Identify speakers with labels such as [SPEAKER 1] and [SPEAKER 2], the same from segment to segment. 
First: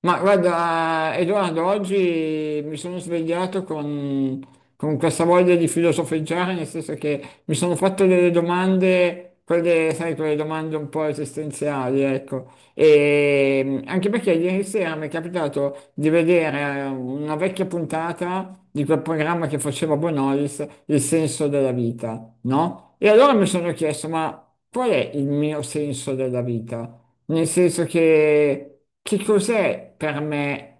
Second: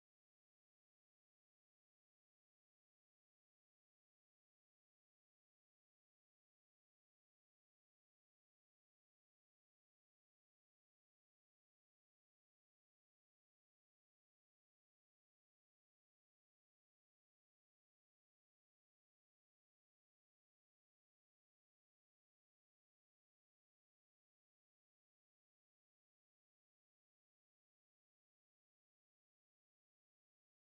[SPEAKER 1] Ma guarda, Edoardo, oggi mi sono svegliato con questa voglia di filosofeggiare, nel senso che mi sono fatto delle domande, quelle, sai, quelle domande un po' esistenziali, ecco. E anche perché ieri sera mi è capitato di vedere una vecchia puntata di quel programma che faceva Bonolis, Il senso della vita, no? E allora mi sono chiesto, ma qual è il mio senso della vita? Nel senso che cos'è per me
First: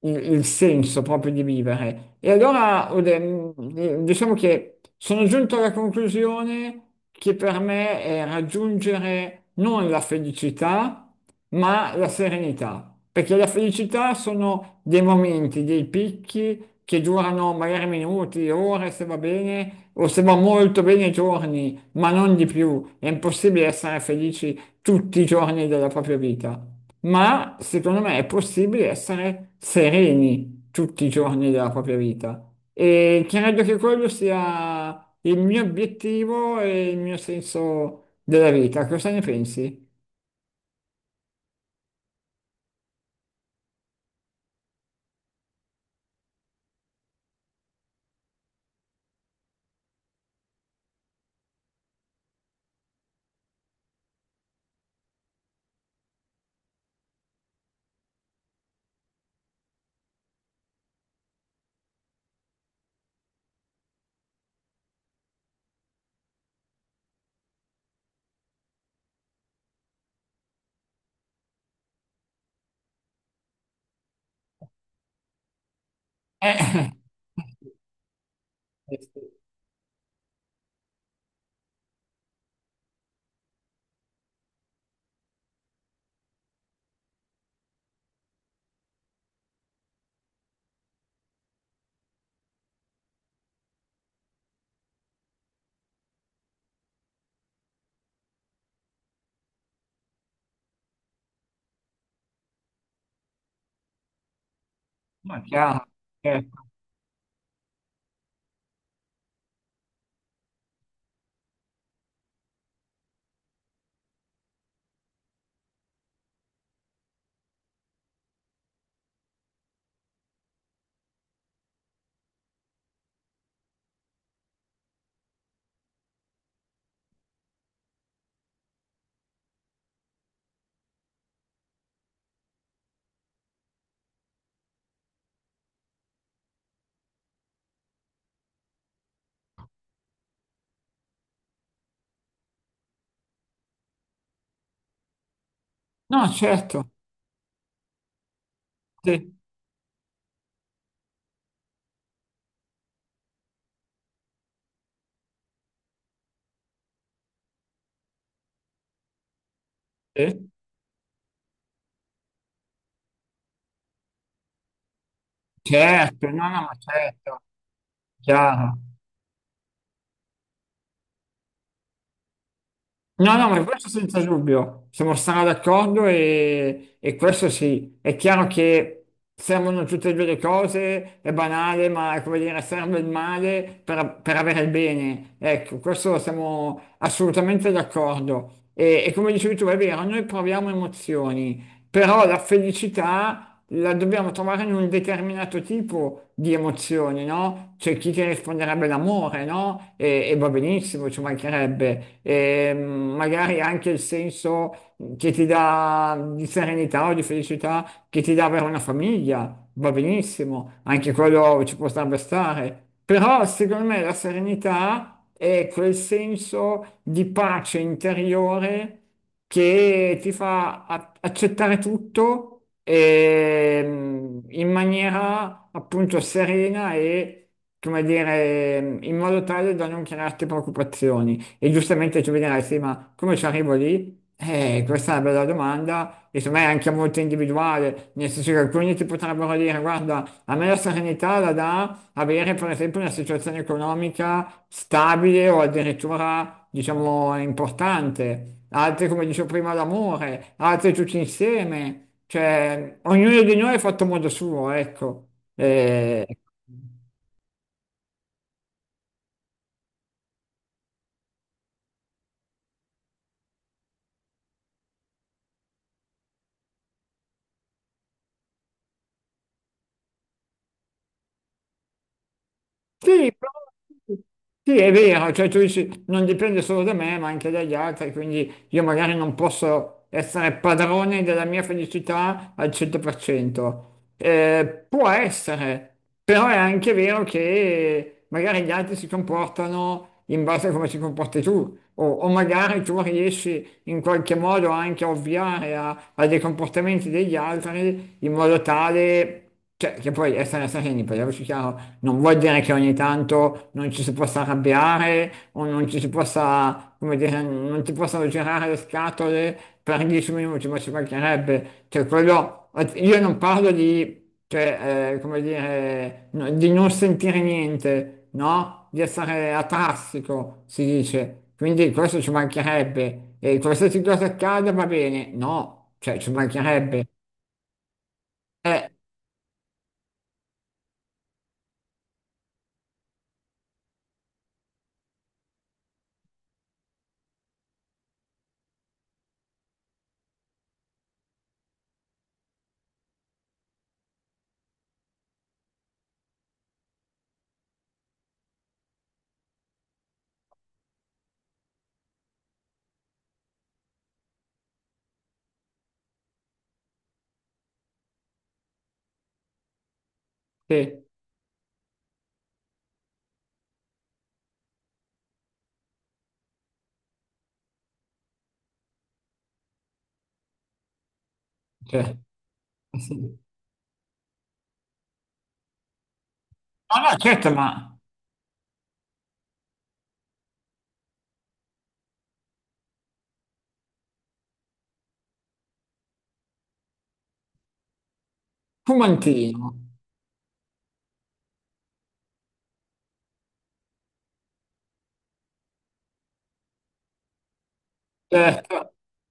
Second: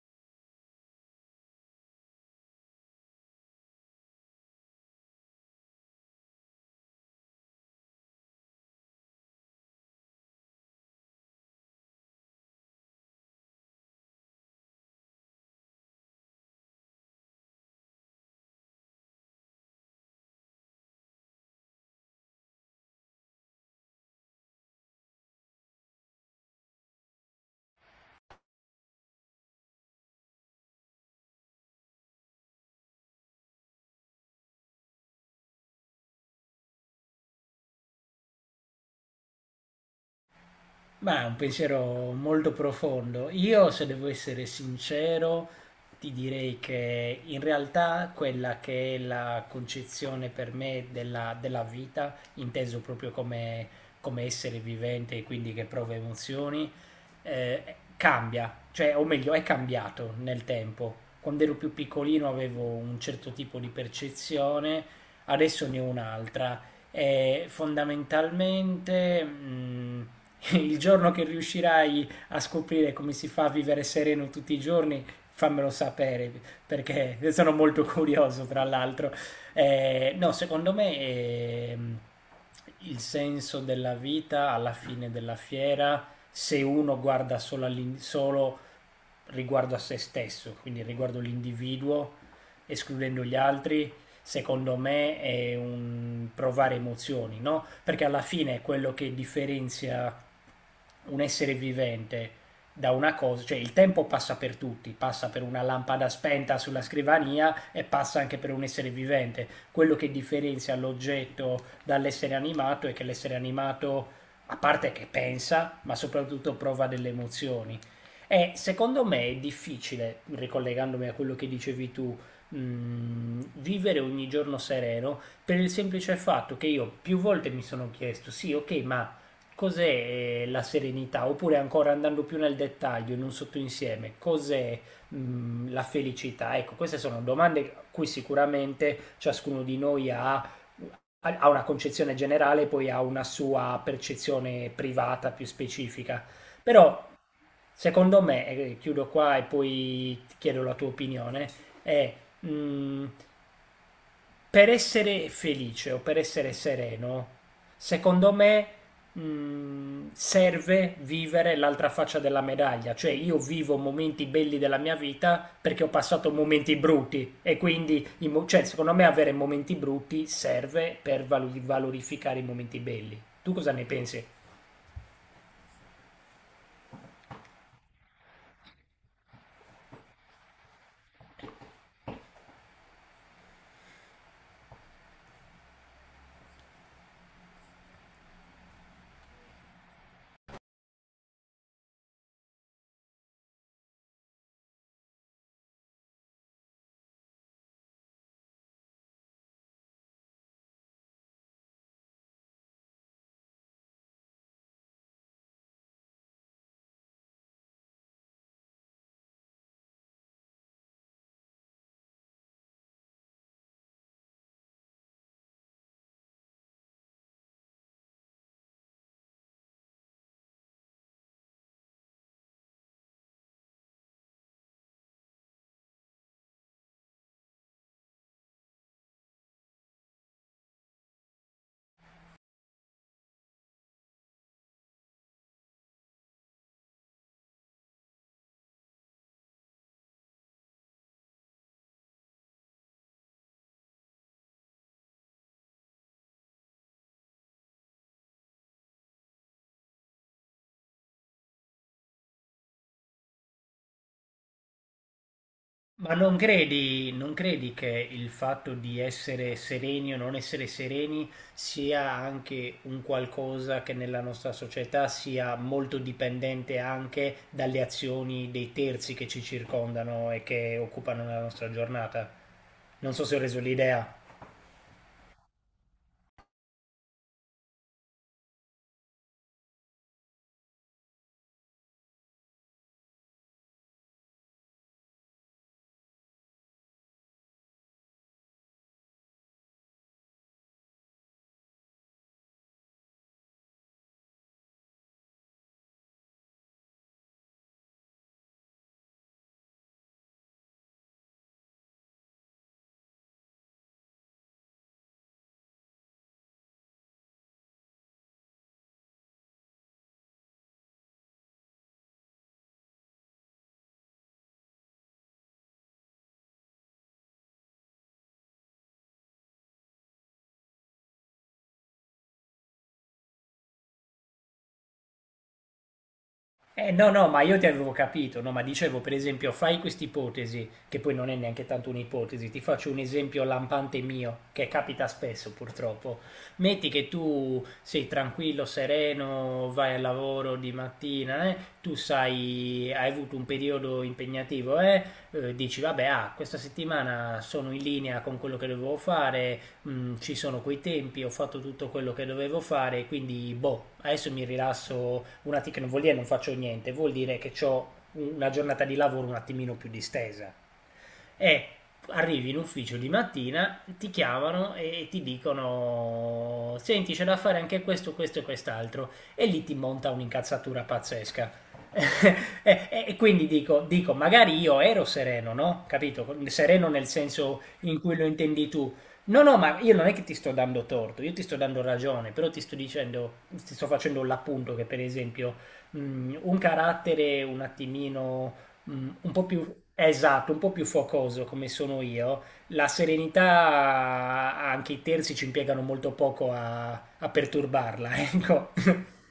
[SPEAKER 1] il senso proprio di vivere? E allora diciamo che sono giunto alla conclusione che per me è raggiungere non la felicità, ma la serenità. Perché la felicità sono dei momenti, dei picchi che durano magari minuti, ore, se va bene, o se va molto bene giorni, ma non di più. È impossibile essere felici tutti i giorni della propria vita, ma secondo me è possibile essere sereni tutti i giorni della propria vita. E credo che quello sia il mio obiettivo e il mio senso della vita. Cosa ne pensi?
[SPEAKER 2] Ma è un pensiero molto profondo. Io, se devo essere sincero, ti direi che in realtà quella che è la concezione per me della vita, inteso proprio come, come essere vivente e quindi che prova emozioni, cambia, cioè, o meglio, è cambiato nel tempo. Quando ero più piccolino avevo un certo tipo di percezione, adesso ne ho un'altra fondamentalmente il giorno che riuscirai a scoprire come si fa a vivere sereno tutti i giorni, fammelo sapere
[SPEAKER 1] Eh,
[SPEAKER 2] perché sono molto curioso tra l'altro.
[SPEAKER 1] sì.
[SPEAKER 2] No, secondo me il senso della vita alla fine della fiera, se uno guarda solo, solo riguardo a se stesso, quindi riguardo l'individuo, escludendo gli altri, secondo me è un provare emozioni, no? Perché alla fine è quello che differenzia un essere vivente da una cosa, cioè il tempo passa per tutti, passa
[SPEAKER 1] No,
[SPEAKER 2] per una
[SPEAKER 1] chiaro,
[SPEAKER 2] lampada spenta
[SPEAKER 1] certo.
[SPEAKER 2] sulla scrivania e passa anche per un essere vivente. Quello che differenzia l'oggetto dall'essere animato è che l'essere animato, a parte che pensa, ma soprattutto prova delle emozioni. E secondo me è difficile, ricollegandomi a quello che dicevi tu, vivere ogni giorno sereno per il semplice fatto che io più volte mi sono chiesto, sì, ok, ma cos'è la serenità? Oppure ancora andando più nel dettaglio, in un sottoinsieme, cos'è la felicità? Ecco, queste sono domande a cui sicuramente ciascuno di noi ha una concezione generale, poi ha una sua percezione privata più specifica.
[SPEAKER 1] No, certo,
[SPEAKER 2] Però secondo me, e chiudo
[SPEAKER 1] sì,
[SPEAKER 2] qua e poi ti chiedo la tua opinione, è mh, per essere felice o per essere sereno, secondo me
[SPEAKER 1] sì,
[SPEAKER 2] serve vivere l'altra faccia della medaglia, cioè io vivo momenti belli della mia vita perché ho
[SPEAKER 1] certo,
[SPEAKER 2] passato
[SPEAKER 1] no, no, ma
[SPEAKER 2] momenti brutti
[SPEAKER 1] certo,
[SPEAKER 2] e quindi cioè,
[SPEAKER 1] chiaro.
[SPEAKER 2] secondo me avere momenti brutti serve per valorificare i momenti belli.
[SPEAKER 1] No, no,
[SPEAKER 2] Tu
[SPEAKER 1] ma
[SPEAKER 2] cosa ne
[SPEAKER 1] questo senza
[SPEAKER 2] pensi?
[SPEAKER 1] dubbio, siamo stati d'accordo e questo sì, è chiaro che servono tutte e due le cose, è banale, ma è come dire, serve il male per avere il bene. Ecco, questo siamo assolutamente d'accordo. E come dicevi tu, è vero, noi proviamo emozioni, però la felicità la dobbiamo trovare in un determinato tipo di emozioni, no? C'è chi ti risponderebbe l'amore, no? E va benissimo, ci mancherebbe. E magari anche il senso che ti dà di serenità o di felicità che ti dà avere una famiglia, va benissimo, anche quello ci potrebbe stare. Però secondo me la serenità è quel senso di pace interiore che ti fa accettare tutto in maniera appunto serena e, come dire, in modo tale da non crearti preoccupazioni. E giustamente tu mi dirai, sì, ma come ci arrivo lì? Questa è una bella domanda e secondo me anche molto individuale, nel senso che alcuni ti potrebbero dire, guarda, a me la serenità la dà avere per esempio una situazione economica stabile o addirittura, diciamo, importante, altri come dicevo prima l'amore, altri tutti insieme, cioè ognuno di noi è fatto a modo suo, ecco.
[SPEAKER 2] Ma
[SPEAKER 1] Eh,
[SPEAKER 2] non credi che il fatto di essere sereni o non essere sereni sia anche un qualcosa che nella nostra società sia molto dipendente anche dalle azioni dei terzi che ci circondano e che occupano la nostra giornata? Non so
[SPEAKER 1] Sì,
[SPEAKER 2] se ho reso l'idea.
[SPEAKER 1] sì, Sì, è vero, cioè tu dici non dipende solo da me, ma anche dagli altri, quindi io magari non posso essere padrone della mia felicità al 100%. Può essere, però è anche vero che magari gli altri si comportano in base a come si comporti tu, o magari tu riesci in qualche modo anche a ovviare a dei comportamenti degli altri in modo tale... Cioè, che poi essere sereni, parliamoci chiaro, non vuol dire che ogni tanto non ci si possa arrabbiare o non ci si possa, come dire, non ti possano girare le scatole per 10 minuti, ma ci mancherebbe. Cioè, quello, io non parlo di cioè, come dire, di non sentire niente, no? Di essere atassico, si dice. Quindi questo ci mancherebbe. E qualsiasi cosa accada va bene. No, cioè, ci mancherebbe.
[SPEAKER 2] No, no, ma io ti avevo capito, no, ma
[SPEAKER 1] Eh,
[SPEAKER 2] dicevo per esempio, fai quest'ipotesi, che poi non è neanche tanto un'ipotesi, ti faccio un esempio lampante mio, che capita spesso purtroppo. Metti che tu sei tranquillo, sereno, vai al lavoro di mattina, tu sai, hai avuto un periodo impegnativo, dici vabbè, ah, questa settimana sono in linea con quello che dovevo fare, mm, ci sono quei tempi, ho fatto tutto quello che dovevo fare, quindi boh, adesso mi rilasso un attimo, che non vuol dire non faccio niente, vuol dire che ho una giornata di lavoro un attimino più distesa
[SPEAKER 1] sì,
[SPEAKER 2] è Arrivi in ufficio di mattina, ti chiamano e ti dicono senti c'è da fare anche questo e quest'altro e lì ti monta un'incazzatura pazzesca.
[SPEAKER 1] cioè,
[SPEAKER 2] E
[SPEAKER 1] sì.
[SPEAKER 2] quindi dico, magari io ero sereno, no? Capito? Sereno
[SPEAKER 1] No,
[SPEAKER 2] nel
[SPEAKER 1] no, certo,
[SPEAKER 2] senso
[SPEAKER 1] ma
[SPEAKER 2] in cui lo intendi tu. No, no, ma io non è che ti sto dando torto, io ti sto dando ragione, però ti sto dicendo, ti sto facendo l'appunto che per esempio un carattere un attimino Mm, un po' più,
[SPEAKER 1] fumantino.
[SPEAKER 2] esatto, un po' più focoso come sono io. La serenità, anche i terzi ci impiegano molto poco a perturbarla,
[SPEAKER 1] Cioè,
[SPEAKER 2] ecco.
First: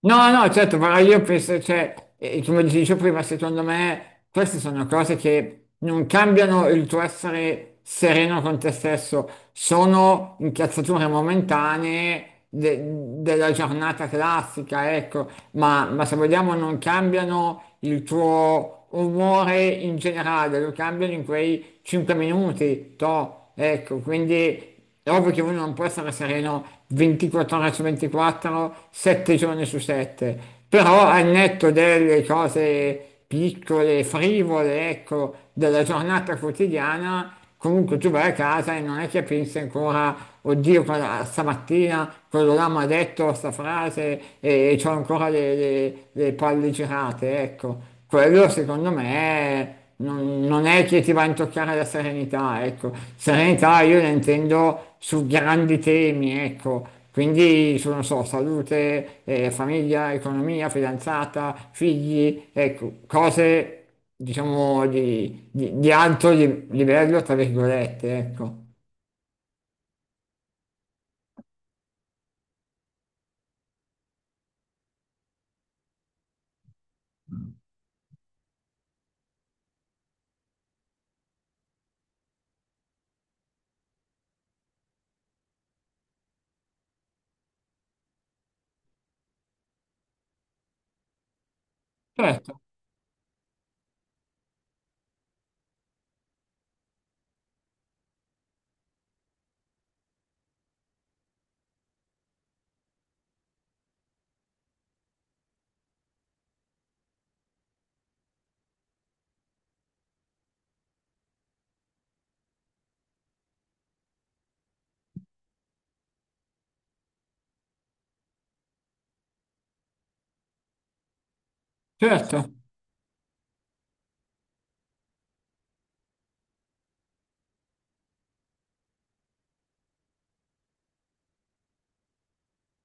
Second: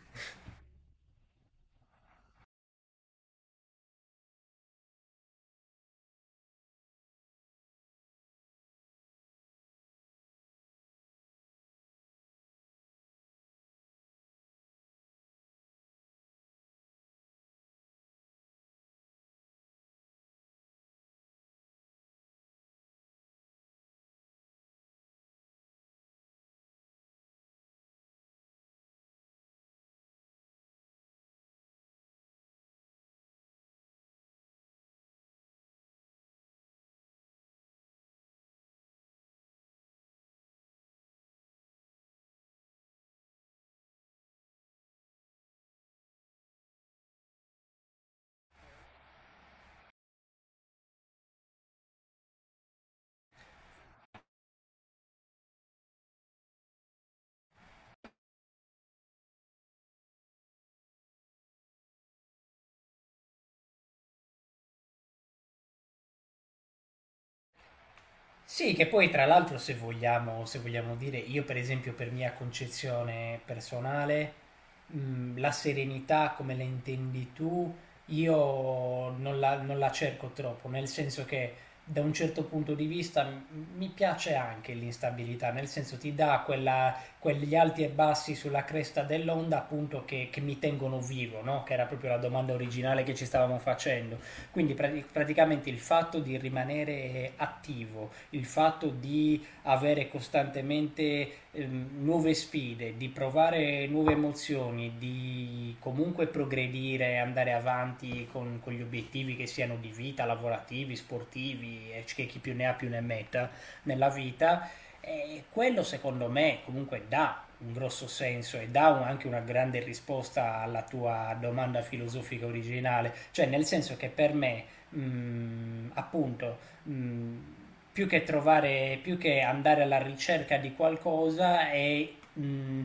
[SPEAKER 1] no, no, certo, però io penso, cioè, come ti dicevo prima, secondo me queste sono cose che non cambiano il tuo essere sereno con te stesso, sono incazzature momentanee della giornata classica, ecco, ma se vogliamo non cambiano il tuo umore in generale, lo cambiano in quei 5 minuti, toh, ecco, quindi è ovvio che uno non può essere sereno 24 ore su 24, 7 giorni su 7, però al netto delle cose piccole, frivole, ecco, della giornata quotidiana, comunque tu vai a casa e non è che pensi ancora, oddio, stamattina quello là mi ha detto sta frase e, ho ancora le, le palle girate, ecco. Quello secondo me non è che ti va a intoccare la serenità, ecco. Serenità io la intendo su grandi temi, ecco. Quindi su, non so, salute, famiglia, economia, fidanzata, figli, ecco, cose, diciamo, di alto livello, tra virgolette, ecco.
[SPEAKER 2] Sì, che poi tra l'altro se vogliamo, se vogliamo dire, io per esempio per mia concezione personale, la serenità come la intendi tu, io non la cerco troppo, nel senso che da un certo punto di vista mi piace anche l'instabilità, nel senso ti dà quella, quegli alti e bassi sulla cresta dell'onda appunto che mi tengono vivo, no? Che era proprio la domanda
[SPEAKER 1] Certo,
[SPEAKER 2] originale che ci stavamo facendo. Quindi praticamente il fatto di rimanere attivo, il fatto di avere costantemente nuove sfide, di provare nuove emozioni, di comunque progredire, andare avanti con gli obiettivi che siano di vita, lavorativi, sportivi, e che chi più ne ha più ne metta nella vita, quello secondo me comunque dà un grosso senso e anche una grande risposta alla tua domanda filosofica
[SPEAKER 1] certo.
[SPEAKER 2] originale, cioè nel senso che per me, mh, appunto, mh, più che trovare, più che andare alla ricerca di qualcosa è mh,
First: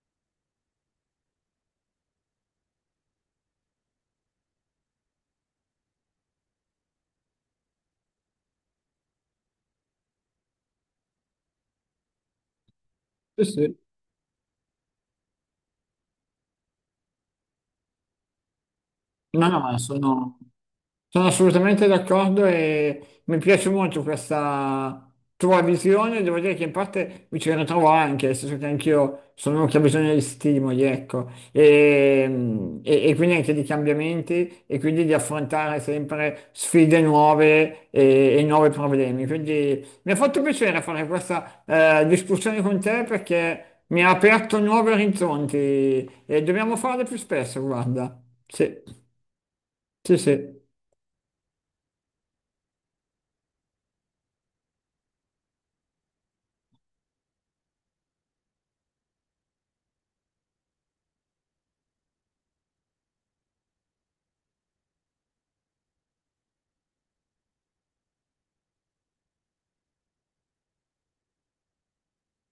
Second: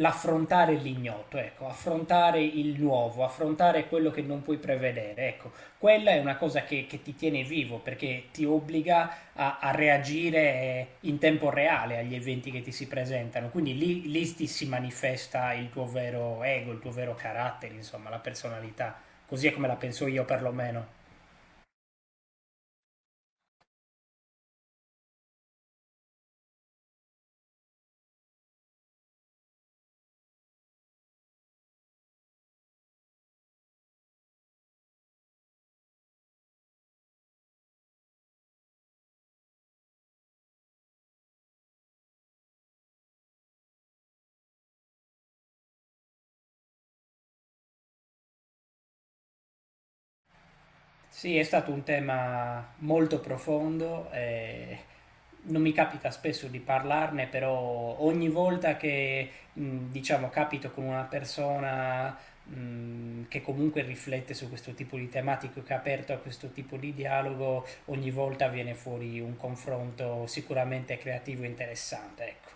[SPEAKER 2] l'affrontare l'ignoto, ecco, affrontare il nuovo, affrontare quello che non puoi prevedere, ecco, quella è una cosa che ti tiene vivo perché ti obbliga a reagire in tempo reale agli eventi che ti si
[SPEAKER 1] Sì,
[SPEAKER 2] presentano. Quindi
[SPEAKER 1] sì.
[SPEAKER 2] lì ti si manifesta il tuo vero ego, il tuo vero carattere, insomma, la personalità.
[SPEAKER 1] No,
[SPEAKER 2] Così è
[SPEAKER 1] no,
[SPEAKER 2] come la
[SPEAKER 1] ma
[SPEAKER 2] penso io perlomeno.
[SPEAKER 1] sono assolutamente d'accordo e mi piace molto questa tua visione, devo dire che in parte mi ci ritrovo anche, nel senso che anch'io sono uno che ha bisogno di stimoli, ecco, e quindi anche di cambiamenti e quindi di affrontare sempre sfide nuove e nuovi problemi. Quindi mi ha fatto piacere fare questa discussione con te perché mi ha aperto nuovi orizzonti e dobbiamo farle più spesso, guarda. Sì, sì, sì.
[SPEAKER 2] Sì, è stato un tema molto profondo, non mi capita spesso di parlarne, però ogni volta che diciamo capito con una persona che comunque riflette su questo tipo di tematiche, che è aperto a questo tipo di dialogo, ogni volta viene fuori un confronto sicuramente creativo e interessante, ecco.